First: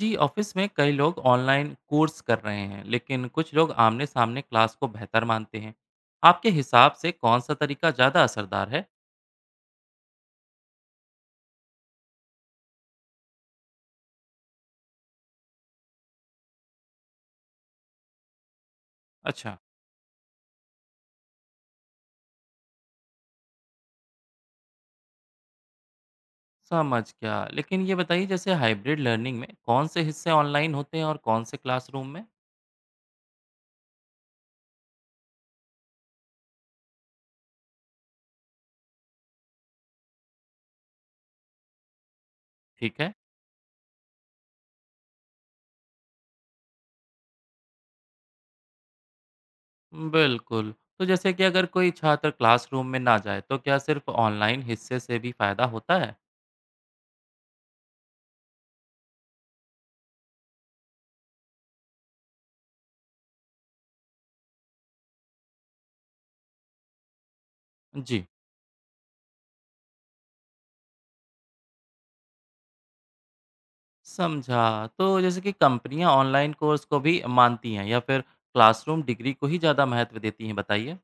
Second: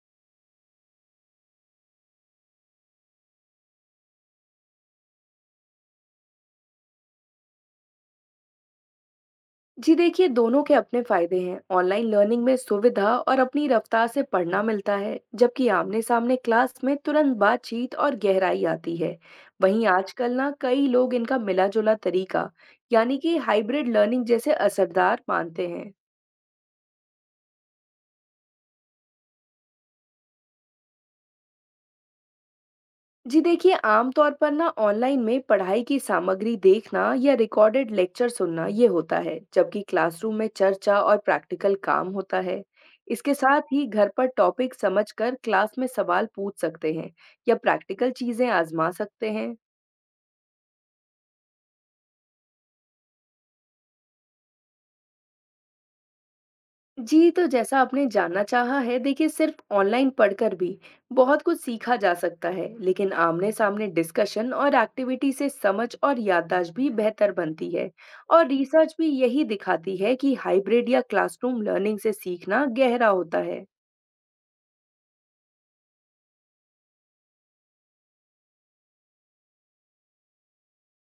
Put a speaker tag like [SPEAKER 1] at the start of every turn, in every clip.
[SPEAKER 1] जी office में कई लोग ऑनलाइन कोर्स कर रहे हैं, लेकिन कुछ लोग आमने सामने क्लास को बेहतर मानते हैं। आपके हिसाब से कौन सा तरीका ज़्यादा असरदार है?
[SPEAKER 2] जी देखिए, दोनों के अपने फायदे हैं। ऑनलाइन लर्निंग में सुविधा और अपनी रफ्तार से पढ़ना मिलता है, जबकि आमने सामने क्लास में तुरंत बातचीत और गहराई आती है।
[SPEAKER 1] अच्छा।
[SPEAKER 2] वहीं आजकल ना कई लोग इनका मिला जुला तरीका, यानी कि हाइब्रिड लर्निंग जैसे असरदार मानते हैं।
[SPEAKER 1] समझ गया, लेकिन ये बताइए जैसे हाइब्रिड लर्निंग में कौन से हिस्से ऑनलाइन होते हैं और कौन से क्लासरूम में?
[SPEAKER 2] जी देखिए, आमतौर पर ना ऑनलाइन में पढ़ाई की सामग्री देखना या रिकॉर्डेड लेक्चर सुनना ये होता है, जबकि क्लासरूम में चर्चा और प्रैक्टिकल काम होता है।
[SPEAKER 1] ठीक है।
[SPEAKER 2] इसके साथ ही घर पर टॉपिक समझकर क्लास में सवाल पूछ सकते हैं या प्रैक्टिकल चीजें आजमा सकते हैं।
[SPEAKER 1] बिल्कुल। तो जैसे कि अगर कोई छात्र क्लासरूम में ना जाए तो क्या सिर्फ ऑनलाइन हिस्से से भी फायदा होता है?
[SPEAKER 2] जी, तो जैसा आपने जानना चाहा है, देखिए सिर्फ ऑनलाइन पढ़कर भी बहुत कुछ सीखा जा सकता है, लेकिन आमने-सामने डिस्कशन और एक्टिविटी से समझ और याददाश्त भी बेहतर बनती है।
[SPEAKER 1] जी।
[SPEAKER 2] और रिसर्च भी यही दिखाती है कि हाइब्रिड या क्लासरूम लर्निंग से सीखना गहरा होता है।
[SPEAKER 1] समझा। तो जैसे कि कंपनियाँ ऑनलाइन कोर्स को भी मानती हैं या फिर क्लासरूम डिग्री को ही ज़्यादा महत्व देती हैं, बताइए?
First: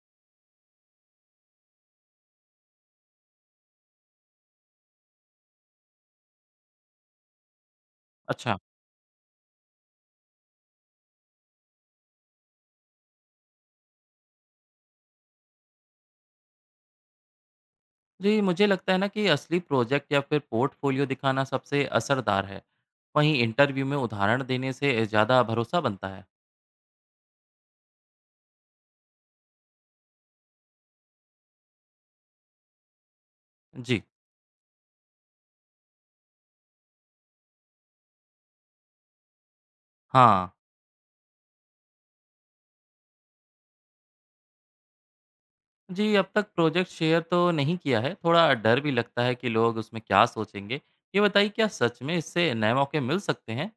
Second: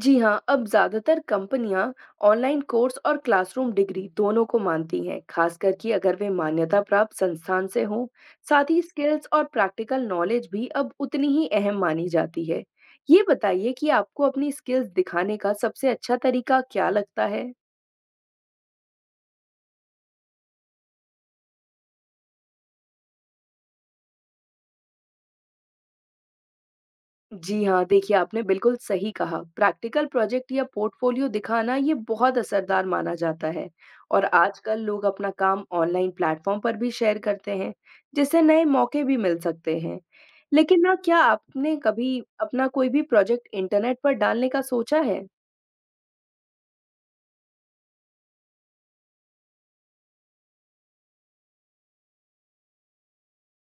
[SPEAKER 2] जी हाँ, अब ज़्यादातर कंपनियां ऑनलाइन कोर्स और क्लासरूम डिग्री दोनों को मानती हैं, खासकर कि अगर वे मान्यता प्राप्त संस्थान से हों।
[SPEAKER 1] अच्छा।
[SPEAKER 2] साथ ही स्किल्स और प्रैक्टिकल नॉलेज भी अब उतनी ही अहम मानी जाती है। ये बताइए कि आपको अपनी स्किल्स दिखाने का सबसे अच्छा तरीका क्या लगता है?
[SPEAKER 1] जी, मुझे लगता है ना कि असली प्रोजेक्ट या फिर पोर्टफोलियो दिखाना सबसे असरदार है। वहीं इंटरव्यू में उदाहरण देने से ज़्यादा भरोसा बनता है।
[SPEAKER 2] जी हाँ, देखिए आपने बिल्कुल सही कहा। प्रैक्टिकल प्रोजेक्ट या पोर्टफोलियो दिखाना ये बहुत असरदार माना जाता है।
[SPEAKER 1] जी।
[SPEAKER 2] और आजकल लोग अपना काम ऑनलाइन प्लेटफॉर्म पर भी शेयर करते हैं, जिससे नए मौके भी मिल सकते हैं।
[SPEAKER 1] हाँ।
[SPEAKER 2] लेकिन ना, क्या आपने कभी अपना कोई भी प्रोजेक्ट इंटरनेट पर डालने का सोचा है?
[SPEAKER 1] जी, अब तक प्रोजेक्ट शेयर तो नहीं किया है। थोड़ा डर भी लगता है कि लोग उसमें क्या सोचेंगे। ये बताइए क्या सच में इससे नए मौके मिल सकते हैं?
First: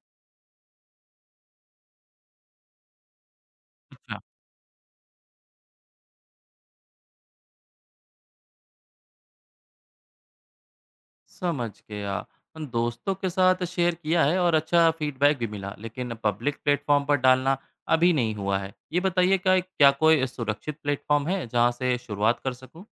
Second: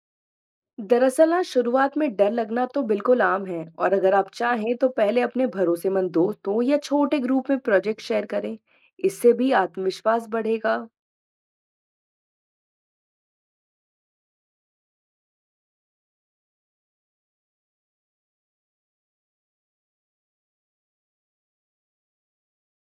[SPEAKER 2] दरअसल ना, शुरुआत में डर लगना तो बिल्कुल आम है, और अगर आप चाहें तो पहले अपने भरोसेमंद दोस्तों या छोटे ग्रुप में प्रोजेक्ट शेयर करें। इससे भी आत्मविश्वास बढ़ेगा।
[SPEAKER 1] समझ गया। उन दोस्तों के साथ शेयर किया है और अच्छा फीडबैक भी मिला, लेकिन पब्लिक प्लेटफॉर्म पर डालना अभी नहीं हुआ है। ये बताइए क्या क्या कोई सुरक्षित प्लेटफॉर्म है जहाँ से शुरुआत कर सकूँ?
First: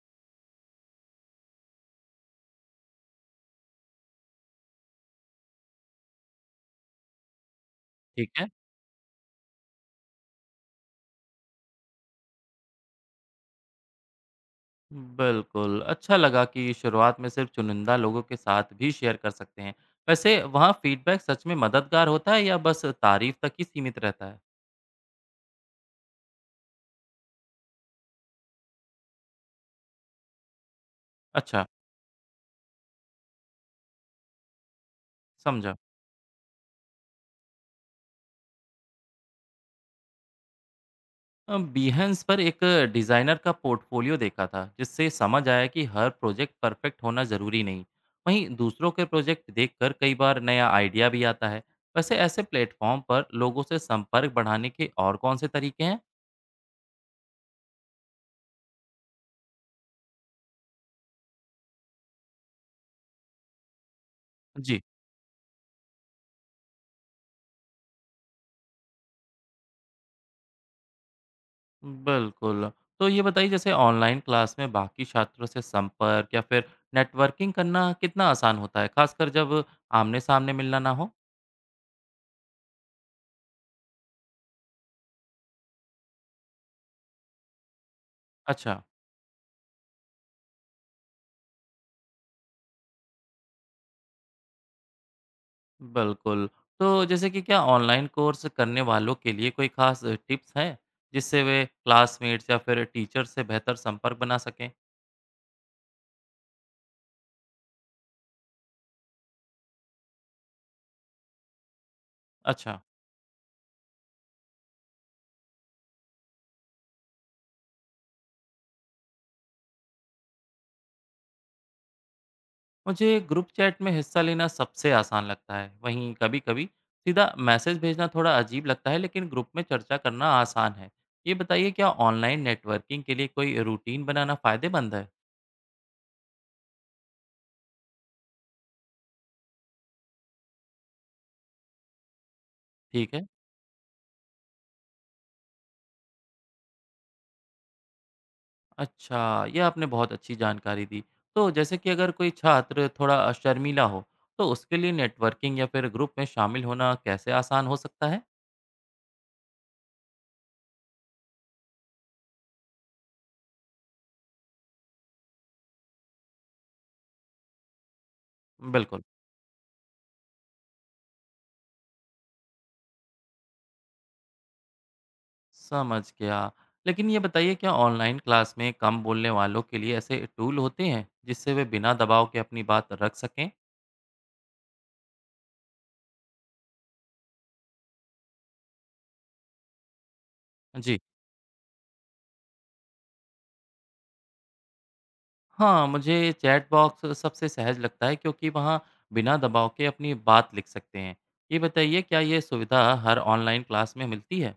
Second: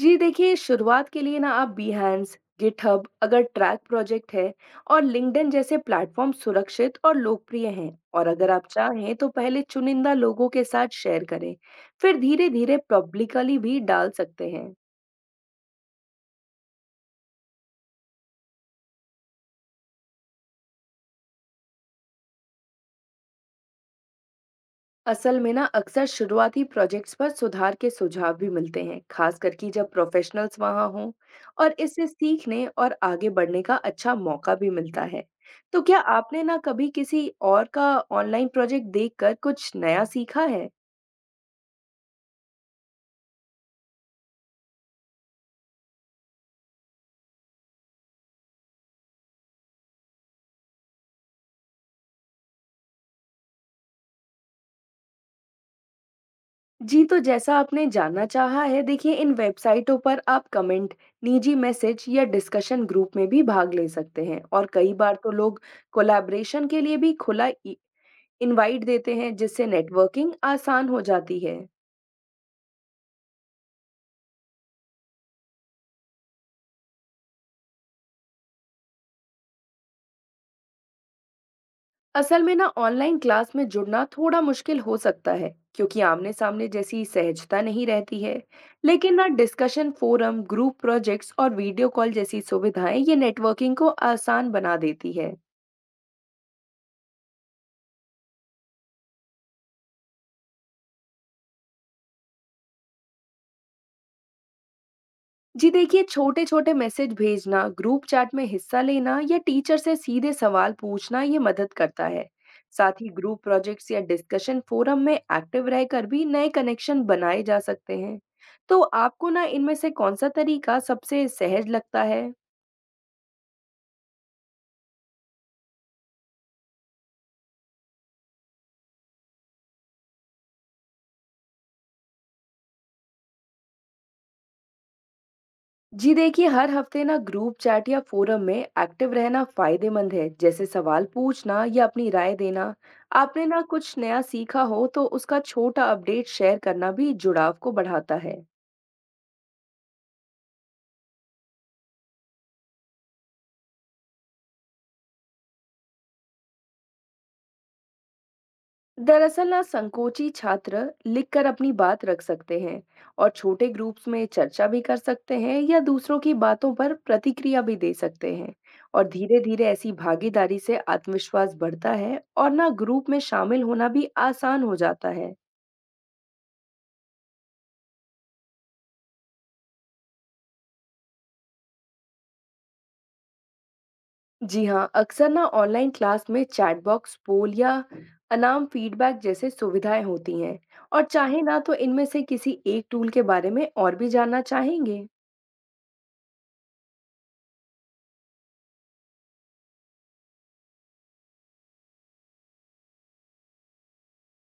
[SPEAKER 2] जी देखिए, शुरुआत के लिए ना आप Behance, GitHub, अगर ट्रैक प्रोजेक्ट है, और LinkedIn जैसे प्लेटफॉर्म सुरक्षित और लोकप्रिय हैं। और
[SPEAKER 1] ठीक है।
[SPEAKER 2] अगर आप चाहें तो पहले चुनिंदा लोगों के साथ शेयर करें, फिर धीरे धीरे पब्लिकली भी डाल सकते हैं।
[SPEAKER 1] बिल्कुल। अच्छा लगा कि शुरुआत में सिर्फ चुनिंदा लोगों के साथ भी शेयर कर सकते हैं। वैसे वहाँ फीडबैक सच में मददगार होता है या बस तारीफ तक ही सीमित रहता है?
[SPEAKER 2] असल में ना, अक्सर शुरुआती प्रोजेक्ट्स पर सुधार के सुझाव भी मिलते हैं, खास करके जब प्रोफेशनल्स वहां हों।
[SPEAKER 1] अच्छा।
[SPEAKER 2] और इससे सीखने और आगे बढ़ने का अच्छा मौका भी मिलता है।
[SPEAKER 1] समझा।
[SPEAKER 2] तो क्या आपने ना कभी किसी और का ऑनलाइन प्रोजेक्ट देखकर कुछ नया सीखा है?
[SPEAKER 1] Behance पर एक डिज़ाइनर का पोर्टफोलियो देखा था, जिससे समझ आया कि हर प्रोजेक्ट परफेक्ट होना ज़रूरी नहीं। वहीं दूसरों के प्रोजेक्ट देखकर कई बार नया आइडिया भी आता है। वैसे ऐसे प्लेटफॉर्म पर लोगों से संपर्क बढ़ाने के और कौन से तरीके हैं?
[SPEAKER 2] जी, तो जैसा आपने जानना चाहा है, देखिए इन वेबसाइटों पर आप कमेंट, निजी मैसेज या डिस्कशन ग्रुप में भी भाग ले सकते हैं, और
[SPEAKER 1] जी।
[SPEAKER 2] कई बार तो लोग कोलैबोरेशन के लिए भी खुला इनवाइट देते हैं, जिससे नेटवर्किंग आसान हो जाती है।
[SPEAKER 1] बिल्कुल। तो ये बताइए जैसे ऑनलाइन क्लास में बाकी छात्रों से संपर्क या फिर नेटवर्किंग करना कितना आसान होता है, खासकर जब आमने सामने मिलना ना हो?
[SPEAKER 2] असल में ना, ऑनलाइन क्लास में जुड़ना थोड़ा मुश्किल हो सकता है, क्योंकि आमने सामने जैसी सहजता नहीं रहती है।
[SPEAKER 1] अच्छा।
[SPEAKER 2] लेकिन ना, डिस्कशन फोरम, ग्रुप प्रोजेक्ट्स और वीडियो कॉल जैसी सुविधाएं ये नेटवर्किंग को आसान बना देती है।
[SPEAKER 1] बिल्कुल। तो जैसे कि क्या ऑनलाइन कोर्स करने वालों के लिए कोई ख़ास टिप्स हैं, जिससे वे क्लासमेट्स या फिर टीचर से बेहतर संपर्क बना सकें?
[SPEAKER 2] जी देखिए, छोटे-छोटे मैसेज भेजना, ग्रुप चैट में हिस्सा लेना या टीचर से सीधे सवाल पूछना ये मदद करता है।
[SPEAKER 1] अच्छा,
[SPEAKER 2] साथ ही ग्रुप प्रोजेक्ट्स या डिस्कशन फोरम में एक्टिव रहकर भी नए कनेक्शन बनाए जा सकते हैं। तो आपको ना इनमें से कौन सा तरीका सबसे सहज लगता है?
[SPEAKER 1] मुझे ग्रुप चैट में हिस्सा लेना सबसे आसान लगता है। वहीं कभी-कभी सीधा मैसेज भेजना थोड़ा अजीब लगता है, लेकिन ग्रुप में चर्चा करना आसान है। ये बताइए क्या ऑनलाइन नेटवर्किंग के लिए कोई रूटीन बनाना फ़ायदेमंद है?
[SPEAKER 2] जी देखिए, हर हफ्ते ना ग्रुप चैट या फोरम में एक्टिव रहना फायदेमंद है, जैसे सवाल पूछना या अपनी राय देना।
[SPEAKER 1] ठीक है।
[SPEAKER 2] आपने ना कुछ नया सीखा हो तो उसका छोटा अपडेट शेयर करना भी जुड़ाव को बढ़ाता है।
[SPEAKER 1] अच्छा, ये आपने बहुत अच्छी जानकारी दी। तो जैसे कि अगर कोई छात्र थोड़ा शर्मीला हो, तो उसके लिए नेटवर्किंग या फिर ग्रुप में शामिल होना कैसे आसान हो सकता है?
[SPEAKER 2] दरअसल ना, संकोची छात्र लिखकर अपनी बात रख सकते हैं और छोटे ग्रुप्स में चर्चा भी कर सकते हैं या दूसरों की बातों पर प्रतिक्रिया भी दे सकते हैं।
[SPEAKER 1] बिल्कुल।
[SPEAKER 2] और धीरे धीरे ऐसी भागीदारी से आत्मविश्वास बढ़ता है और ना ग्रुप में शामिल होना भी आसान हो जाता है।
[SPEAKER 1] समझ गया। लेकिन ये बताइए क्या ऑनलाइन क्लास में कम बोलने वालों के लिए ऐसे टूल होते हैं जिससे वे बिना दबाव के अपनी बात रख सकें?
[SPEAKER 2] जी हाँ, अक्सर ना ऑनलाइन क्लास में चैट बॉक्स, पोल या अनाम फीडबैक जैसे सुविधाएं होती हैं।
[SPEAKER 1] जी
[SPEAKER 2] और चाहे ना तो इनमें से किसी एक टूल के बारे में और भी जानना चाहेंगे?
[SPEAKER 1] हाँ, मुझे चैट बॉक्स सबसे सहज लगता है क्योंकि वहाँ बिना दबाव के अपनी बात लिख सकते हैं। ये बताइए क्या ये सुविधा हर ऑनलाइन क्लास में मिलती है?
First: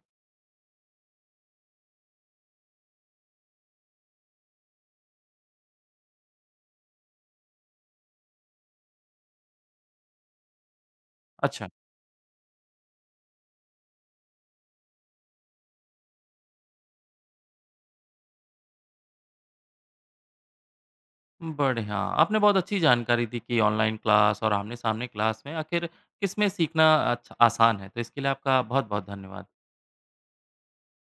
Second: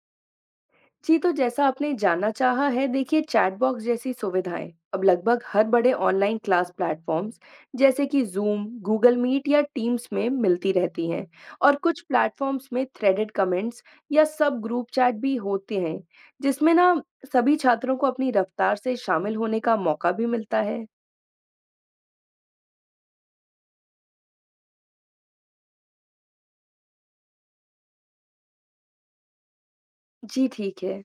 [SPEAKER 2] जी, तो जैसा आपने जानना चाहा है, देखिए चैट बॉक्स जैसी सुविधाएं अब लगभग हर बड़े ऑनलाइन क्लास प्लेटफॉर्म्स, जैसे कि जूम, गूगल मीट या टीम्स में मिलती रहती हैं।
[SPEAKER 1] अच्छा।
[SPEAKER 2] और कुछ प्लेटफॉर्म्स में थ्रेडेड कमेंट्स या सब ग्रुप चैट भी होते हैं, जिसमें ना सभी छात्रों को अपनी रफ्तार से शामिल होने का मौका भी मिलता है।
[SPEAKER 1] बढ़िया। आपने बहुत अच्छी जानकारी दी कि ऑनलाइन क्लास और आमने-सामने क्लास में आखिर किसमें सीखना अच्छा आसान है। तो इसके लिए आपका बहुत-बहुत धन्यवाद।
[SPEAKER 2] जी ठीक है।